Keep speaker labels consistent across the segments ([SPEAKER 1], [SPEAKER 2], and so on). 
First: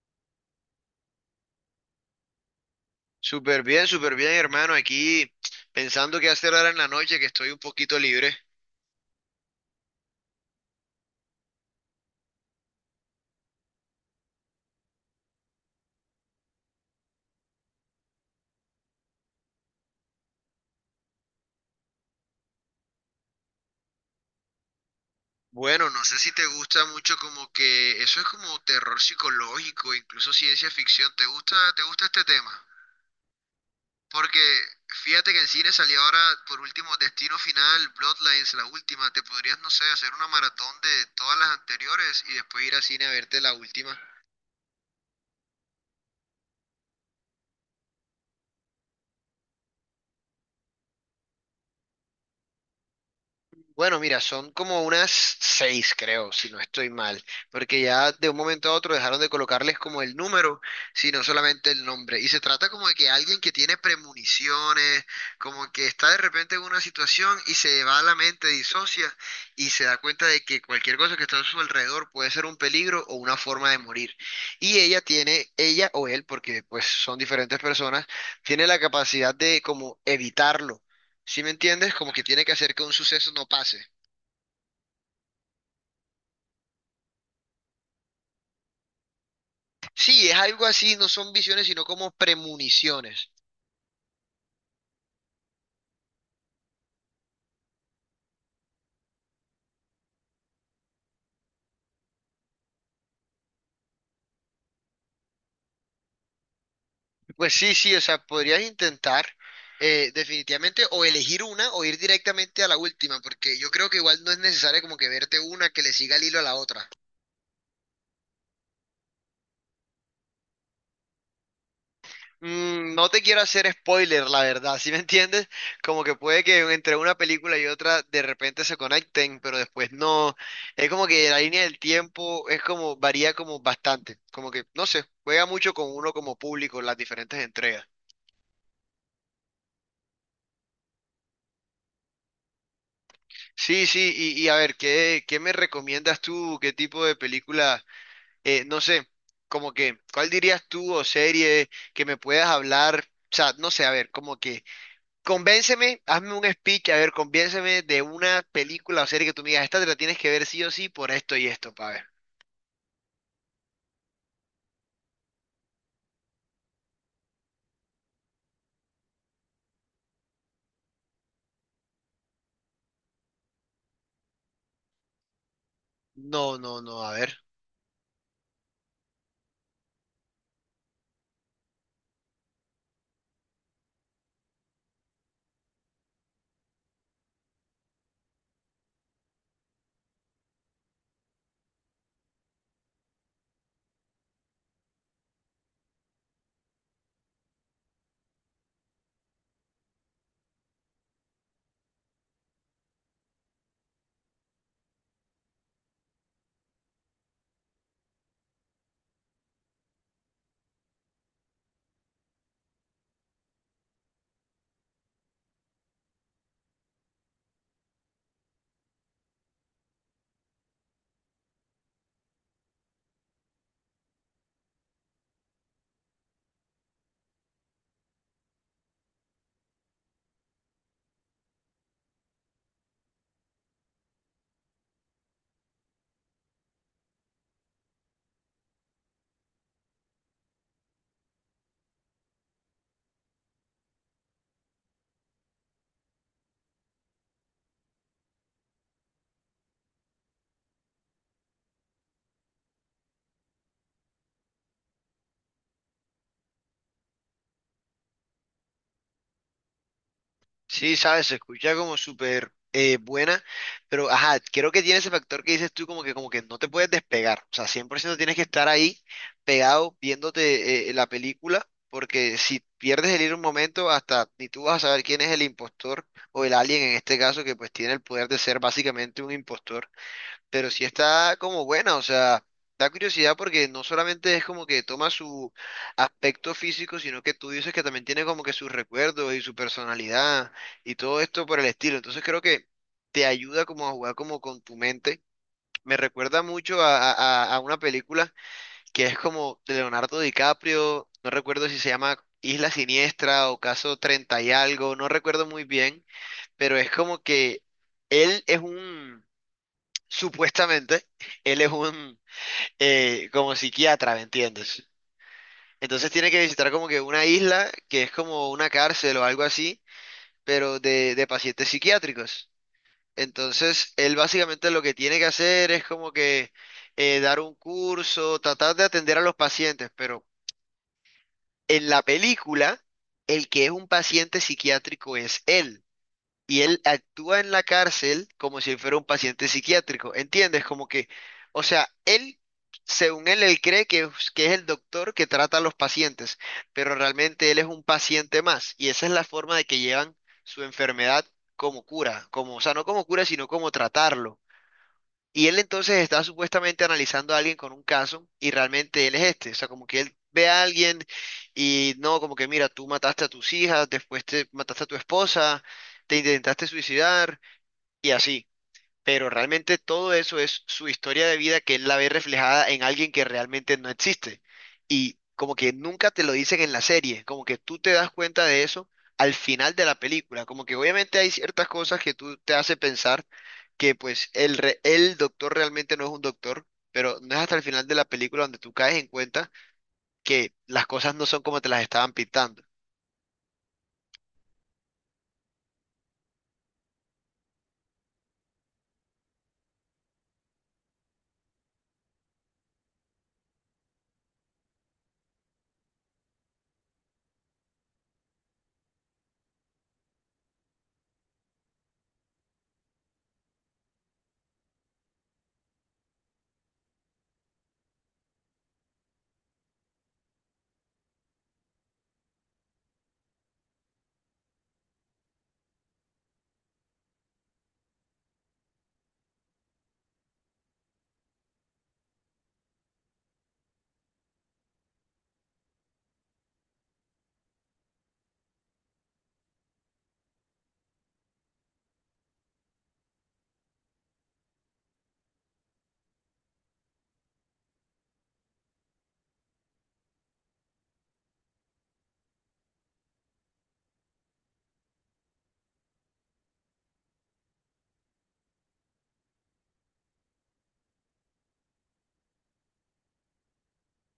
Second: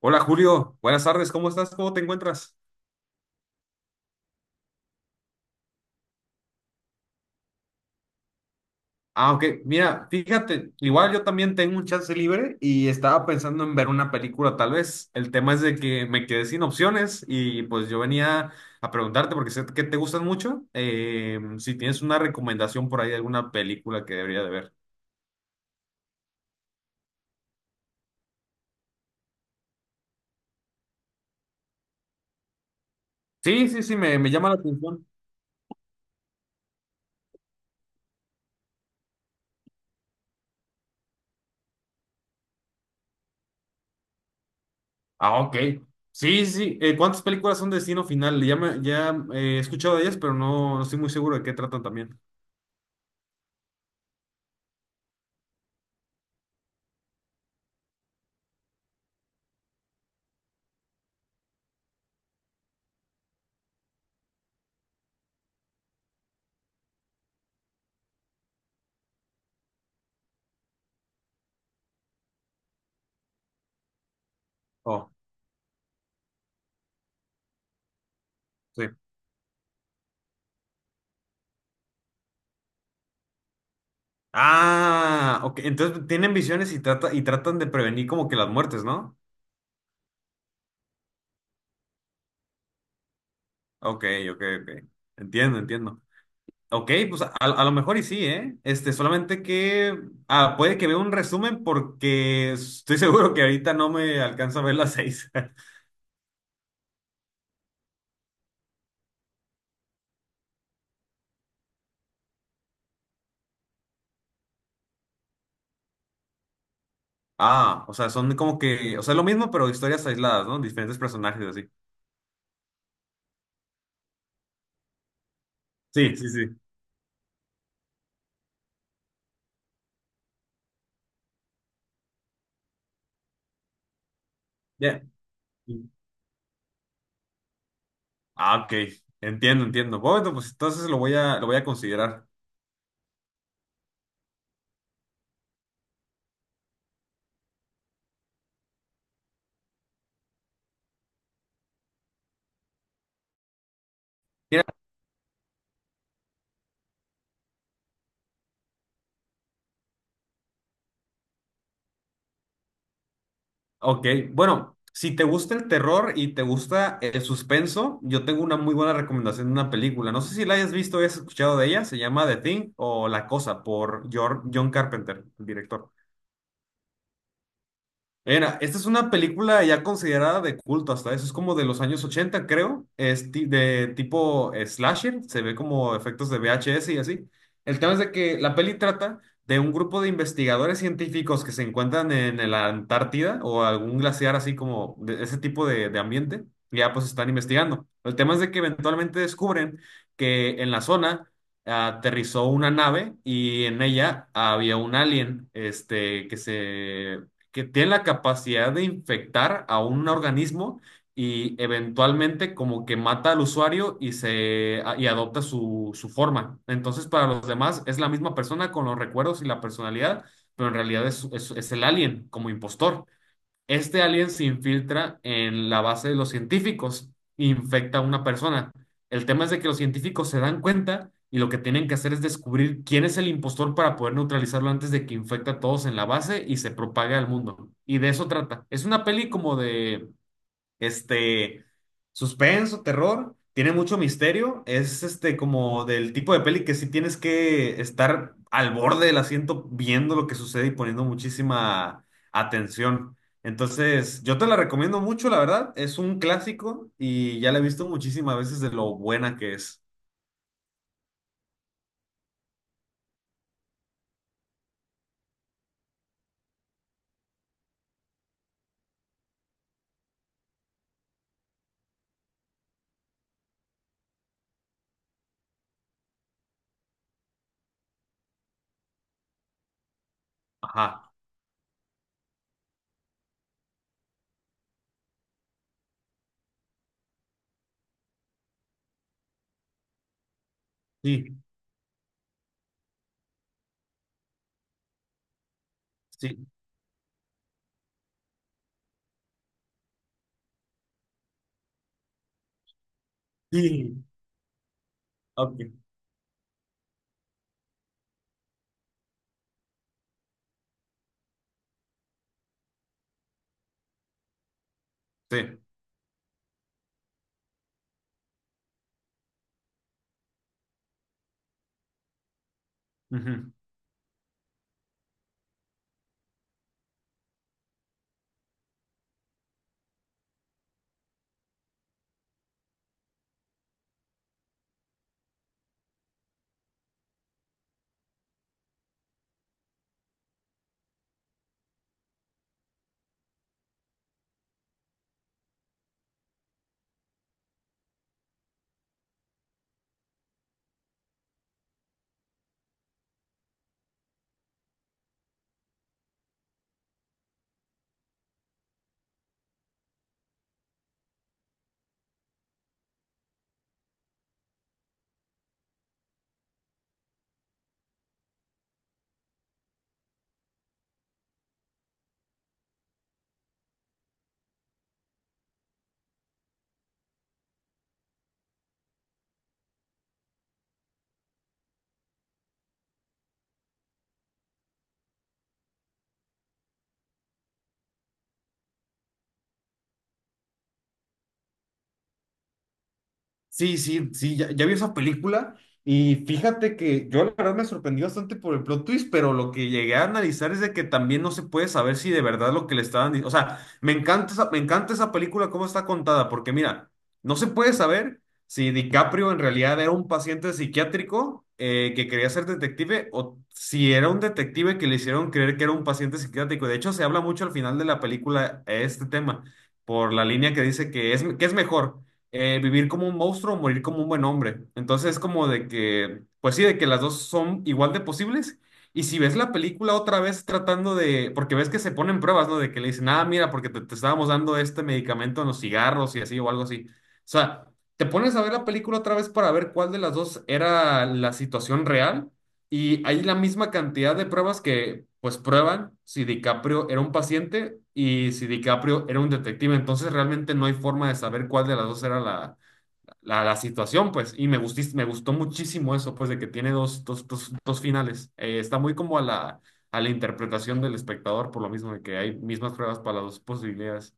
[SPEAKER 1] Hola Julio, buenas tardes, ¿cómo estás? ¿Cómo te encuentras?
[SPEAKER 2] Súper bien, hermano. Aquí pensando qué hacer ahora en la noche, que estoy un poquito libre.
[SPEAKER 1] Ah, ok, mira, fíjate, igual yo también tengo un chance libre y estaba pensando en ver una película tal vez. El tema es de que me quedé sin opciones y pues yo venía a preguntarte porque sé que te gustan mucho, si tienes una recomendación por ahí de alguna película que debería de ver.
[SPEAKER 2] Bueno, no sé si te gusta mucho como que eso es como terror psicológico, incluso ciencia ficción. ¿Te gusta este tema?
[SPEAKER 1] Sí, sí, sí, me
[SPEAKER 2] Porque
[SPEAKER 1] llama la atención.
[SPEAKER 2] fíjate que en cine salió ahora por último Destino Final, Bloodlines, la última. Te podrías, no sé, hacer una maratón de todas las anteriores y después ir al cine a verte la última.
[SPEAKER 1] Ah, ok. Sí, sí, ¿cuántas películas son de Destino Final? Ya, ya he escuchado de ellas, pero no, no estoy muy seguro de qué tratan también.
[SPEAKER 2] Bueno, mira, son como unas seis, creo, si no estoy mal, porque ya de un momento a otro dejaron de colocarles como el número, sino solamente el nombre. Y se trata como de que alguien que tiene premoniciones, como que está de repente en una situación y se va a la mente, disocia y se da cuenta de que cualquier cosa que está a su alrededor puede ser un peligro o una forma de morir. Y ella
[SPEAKER 1] Oh,
[SPEAKER 2] tiene, ella o él, porque pues son diferentes personas, tiene la
[SPEAKER 1] sí.
[SPEAKER 2] capacidad de como evitarlo. ¿Sí me entiendes? Como que tiene que hacer que un suceso no pase.
[SPEAKER 1] Ah, ok. Entonces tienen visiones y tratan de prevenir como que las muertes, ¿no?
[SPEAKER 2] Sí, es algo así, no son visiones, sino como premoniciones.
[SPEAKER 1] Ok, ok, ok. Entiendo, entiendo. Ok, pues a lo mejor y sí, ¿eh? Este, solamente que ah, puede que vea un resumen porque estoy seguro que ahorita no me alcanza a ver las seis.
[SPEAKER 2] Pues sí, sí, o sea, podrías intentar definitivamente o elegir una o ir directamente a la última, porque yo creo que igual no es necesario como que verte una que le siga el hilo a la otra.
[SPEAKER 1] Ah, o sea, son como que, o sea, es lo mismo, pero historias aisladas, ¿no? Diferentes personajes así.
[SPEAKER 2] No te quiero hacer spoiler, la verdad, ¿sí me entiendes? Como que
[SPEAKER 1] Sí, sí,
[SPEAKER 2] puede
[SPEAKER 1] sí.
[SPEAKER 2] que entre una película y otra de repente se conecten, pero después no. Es como que la línea del tiempo es como, varía como bastante. Como que, no
[SPEAKER 1] Ya.
[SPEAKER 2] sé, juega mucho con uno como público en las diferentes entregas.
[SPEAKER 1] Ah, ok. Entiendo, entiendo. Bueno, pues entonces lo voy lo voy a considerar.
[SPEAKER 2] Sí, sí, y a ver, ¿qué me recomiendas tú? ¿Qué tipo de película? No sé, como que, ¿cuál dirías tú o serie que me puedas hablar? O sea, no sé, a ver, como que
[SPEAKER 1] Mira.
[SPEAKER 2] convénceme, hazme un speech, a ver, convénceme de una película o serie que tú me digas, esta te la tienes que ver sí o sí por esto y esto, pa' ver.
[SPEAKER 1] Ok, bueno, si te gusta el terror y te gusta el suspenso, yo tengo una muy buena recomendación de una película. No sé si la hayas visto o hayas escuchado de ella, se llama The Thing o La Cosa por John Carpenter, el director.
[SPEAKER 2] No, no, no, a ver.
[SPEAKER 1] Mira, esta es una película ya considerada de culto hasta eso, es como de los años 80 creo, es de tipo slasher, se ve como efectos de VHS y así. El tema es de que la peli trata de un grupo de investigadores científicos que se encuentran en la Antártida o algún glaciar así como de ese tipo de ambiente, y ya pues están investigando. El tema es de que eventualmente descubren que en la zona aterrizó una nave y en ella había un alien, que tienen la capacidad de infectar a un organismo y eventualmente como que mata al usuario y adopta su forma. Entonces, para los demás es la misma persona con los recuerdos y la personalidad, pero en realidad es el alien como impostor. Este alien se infiltra en la base de los científicos, e infecta a una persona. El tema es de que los científicos se dan cuenta y lo que tienen que hacer es descubrir quién es el impostor para poder neutralizarlo antes de que infecte a todos en la base y se propague al mundo. Y de eso trata. Es una peli como de este, suspenso, terror, tiene mucho misterio, es este como del tipo de peli que sí tienes que estar al borde del asiento viendo lo que sucede y poniendo muchísima atención. Entonces, yo te la recomiendo mucho, la verdad, es un clásico y ya la he visto muchísimas veces de lo buena que es.
[SPEAKER 2] Sí, sabes, se escucha como súper buena, pero ajá, creo que tiene ese factor que dices tú como que no te puedes despegar, o sea, 100% tienes que estar ahí pegado viéndote la película, porque si pierdes el hilo un momento, hasta ni tú vas a saber quién es el impostor o el alien en este caso, que pues tiene el poder de ser básicamente un impostor, pero sí
[SPEAKER 1] Ajá,
[SPEAKER 2] está como buena, o sea, da curiosidad porque no solamente es como que toma su aspecto físico, sino que tú dices que también tiene como que sus recuerdos y su personalidad y todo
[SPEAKER 1] sí,
[SPEAKER 2] esto por el estilo. Entonces creo que te ayuda como a jugar como con tu mente. Me
[SPEAKER 1] sí,
[SPEAKER 2] recuerda mucho a, a una película que es como de Leonardo DiCaprio, no recuerdo si se llama Isla Siniestra o Caso
[SPEAKER 1] sí,
[SPEAKER 2] Treinta y algo, no recuerdo
[SPEAKER 1] ok,
[SPEAKER 2] muy bien, pero es como que él es un, supuestamente, él es un, como psiquiatra, ¿me entiendes?
[SPEAKER 1] sí.
[SPEAKER 2] Entonces tiene que visitar como que una isla que es como una cárcel o algo así, pero de pacientes psiquiátricos.
[SPEAKER 1] Ujú.
[SPEAKER 2] Entonces, él básicamente lo que tiene que hacer es como que dar un curso, tratar de atender a los pacientes, pero en la película, el que es un paciente psiquiátrico es él, y él actúa en la cárcel como si él fuera un paciente psiquiátrico, ¿entiendes? Como que, o sea, él, según él, él cree que, que es el doctor que trata a los pacientes, pero realmente él es un paciente más y esa es la forma de que llevan su enfermedad como cura, como, o sea, no como cura, sino como tratarlo. Y él entonces está supuestamente analizando a alguien con un caso y realmente él es este. O sea, como que él ve a alguien y no, como que mira, tú mataste a tus hijas, después te mataste a tu esposa, te intentaste suicidar y así, pero realmente todo eso es su historia de vida que él la ve reflejada en alguien que realmente no existe. Y como que nunca te lo dicen en la serie, como que tú te das cuenta de eso al final de la película, como que obviamente hay ciertas cosas que tú te hace pensar que pues el doctor realmente no es un doctor, pero no es hasta el final de la película donde tú caes en cuenta que las cosas no son como te las estaban pintando.
[SPEAKER 1] Sí, sí, sí, ya vi esa película y fíjate que yo la verdad me sorprendí bastante por el plot twist, pero lo que llegué a analizar es de que también no se puede saber si de verdad lo que le estaban diciendo, o sea, me encanta me encanta esa película cómo está contada, porque mira, no se puede saber si DiCaprio en realidad era un paciente psiquiátrico que quería ser detective o si era un detective que le hicieron creer que era un paciente psiquiátrico. De hecho, se habla mucho al final de la película este tema, por la línea que dice que que es mejor vivir como un monstruo o morir como un buen hombre. Entonces es como de que, pues sí, de que las dos son igual de posibles. Y si ves la película otra vez tratando de, porque ves que se ponen pruebas, ¿no? De que le dicen, ah, mira, porque te estábamos dando este medicamento en los cigarros y así o algo así. O sea, te pones a ver la película otra vez para ver cuál de las dos era la situación real y hay la misma cantidad de pruebas que pues prueban si DiCaprio era un paciente y si DiCaprio era un detective. Entonces realmente no hay forma de saber cuál de las dos era la situación, pues. Y me gustó muchísimo eso, pues, de que tiene dos finales. Está muy como a a la interpretación del espectador, por lo mismo de que hay mismas pruebas para las dos posibilidades.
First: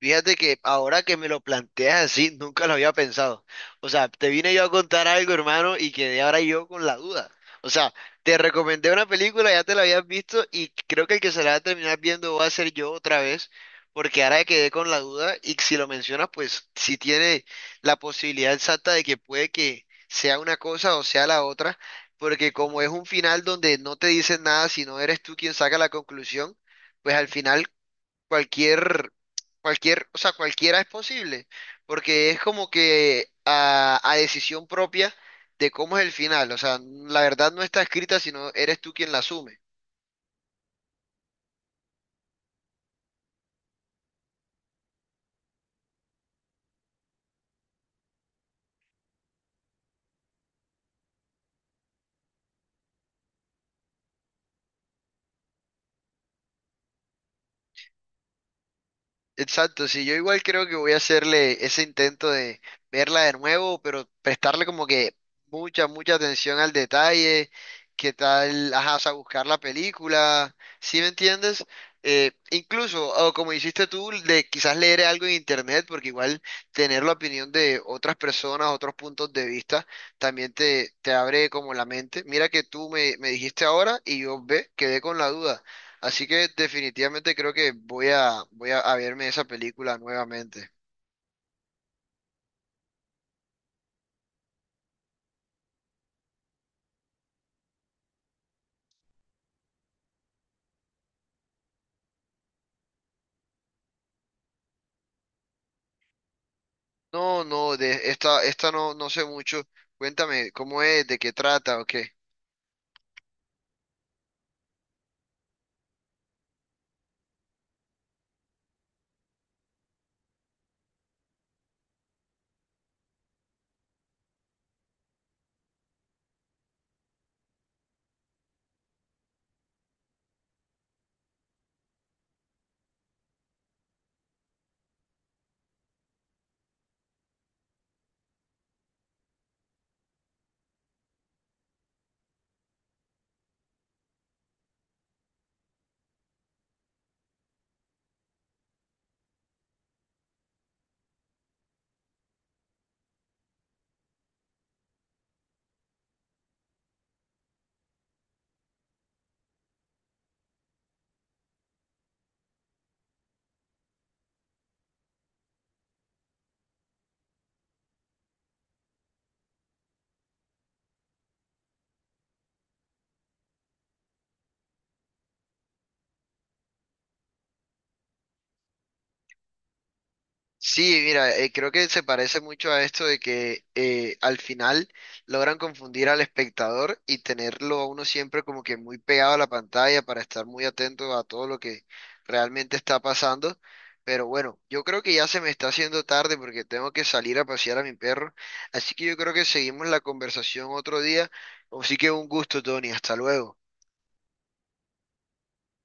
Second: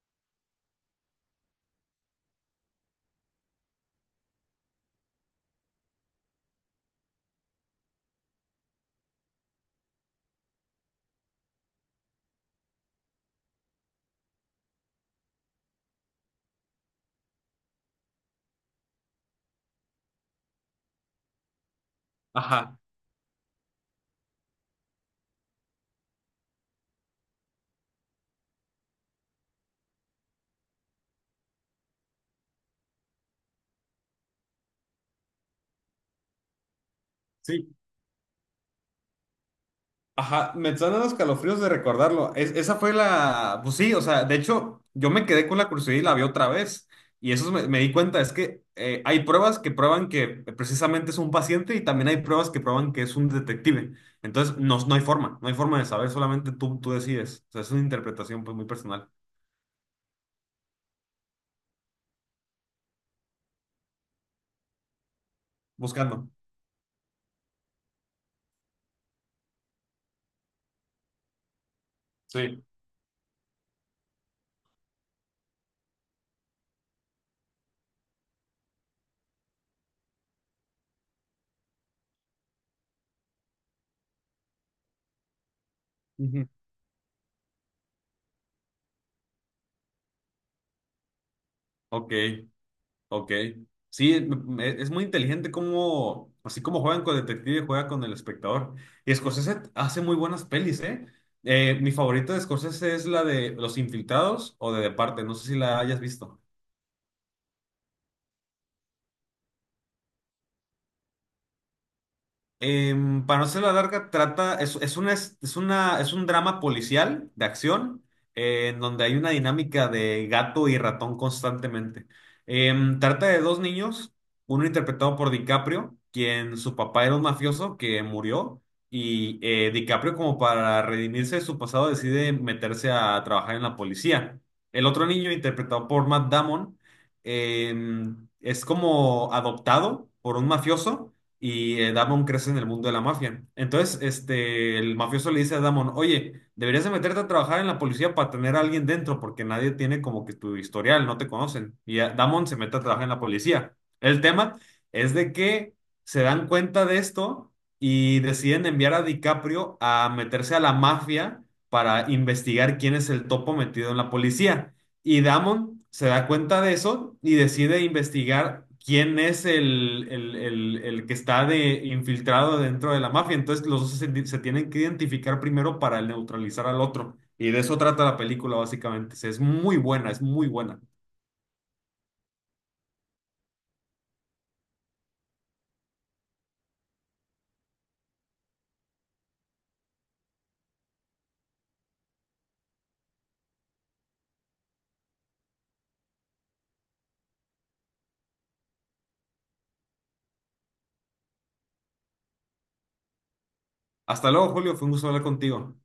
[SPEAKER 2] Fíjate que ahora que me lo planteas así, nunca lo había pensado. O sea, te vine yo a contar algo, hermano, y quedé ahora yo con la duda. O sea, te recomendé una película, ya te la habías visto, y creo que el que se la va a terminar viendo va a ser yo otra vez, porque ahora quedé con la duda, y si lo mencionas, pues si tiene la posibilidad exacta de que puede que sea una cosa o sea la otra, porque
[SPEAKER 1] Ajá.
[SPEAKER 2] como es un final donde no te dicen nada, sino eres tú quien saca la conclusión, pues al final cualquier, o sea, cualquiera es posible, porque es como que a decisión propia de cómo es el final, o sea, la verdad no
[SPEAKER 1] Sí.
[SPEAKER 2] está escrita, sino eres tú quien la asume.
[SPEAKER 1] Ajá, me están dando escalofríos de recordarlo. Esa fue la, pues sí, o sea, de hecho, yo me quedé con la curiosidad y la vi otra vez. Y eso me di cuenta, es que hay pruebas que prueban que precisamente es un paciente y también hay pruebas que prueban que es un detective. Entonces, no, no hay forma, no hay forma de saber, solamente tú decides. O sea, es una interpretación pues muy personal,
[SPEAKER 2] Exacto, sí, yo igual creo que voy a hacerle ese intento de verla de nuevo, pero prestarle como que mucha, mucha
[SPEAKER 1] buscando.
[SPEAKER 2] atención al detalle, qué tal, ajá, o sea, buscar la película, ¿sí me entiendes?
[SPEAKER 1] Sí.
[SPEAKER 2] Incluso, o como hiciste tú, de quizás leer algo en internet, porque igual tener la opinión de otras personas, otros puntos de vista, también te abre como la mente. Mira que tú me dijiste ahora y yo ve, quedé con la duda. Así que
[SPEAKER 1] Ujú.
[SPEAKER 2] definitivamente creo que voy a verme esa película nuevamente.
[SPEAKER 1] Ok. Ok. Sí, me- es muy inteligente cómo, así como juegan con el detective, juega con el espectador. Y Scorsese hace muy buenas pelis, ¿eh? Mi favorita de Scorsese es la de Los Infiltrados o de Departe, no sé si la hayas visto.
[SPEAKER 2] No, no, de esta no, no sé mucho. Cuéntame, ¿cómo es? ¿De qué trata? ¿O qué?
[SPEAKER 1] Em, para no ser la larga, trata, es una, es una, es un drama policial de acción en donde hay una dinámica de gato y ratón constantemente. Em, trata de dos niños, uno interpretado por DiCaprio, quien su papá era un mafioso que murió, y DiCaprio como para redimirse de su pasado decide meterse a trabajar en la policía. El otro niño, interpretado por Matt Damon, em, es como adoptado por un mafioso y Damon crece en el mundo de la mafia. Entonces, este, el mafioso le dice a Damon, oye, deberías de meterte a trabajar en la policía para tener a alguien dentro, porque nadie tiene como que tu historial, no te conocen. Y Damon se mete a trabajar en la policía. El tema es de que se dan cuenta de esto y deciden enviar a DiCaprio a meterse a la mafia para investigar quién es el topo metido en la policía. Y Damon se da cuenta de eso y decide investigar quién es el que está de, infiltrado dentro de la mafia. Entonces los dos se tienen que identificar primero para neutralizar al otro. Y de eso trata la película, básicamente. Es muy buena, es muy buena.
[SPEAKER 2] Sí, mira, creo que se parece mucho a esto de que al final logran confundir al espectador y tenerlo a uno siempre como que muy pegado a la pantalla para estar muy atento a todo lo que realmente está pasando. Pero bueno, yo creo que ya se me está haciendo tarde porque tengo que salir a pasear a mi perro. Así que yo creo que seguimos la conversación otro día. Así que un gusto, Tony. Hasta luego.
[SPEAKER 1] Hasta luego, Julio. Fue un gusto hablar contigo.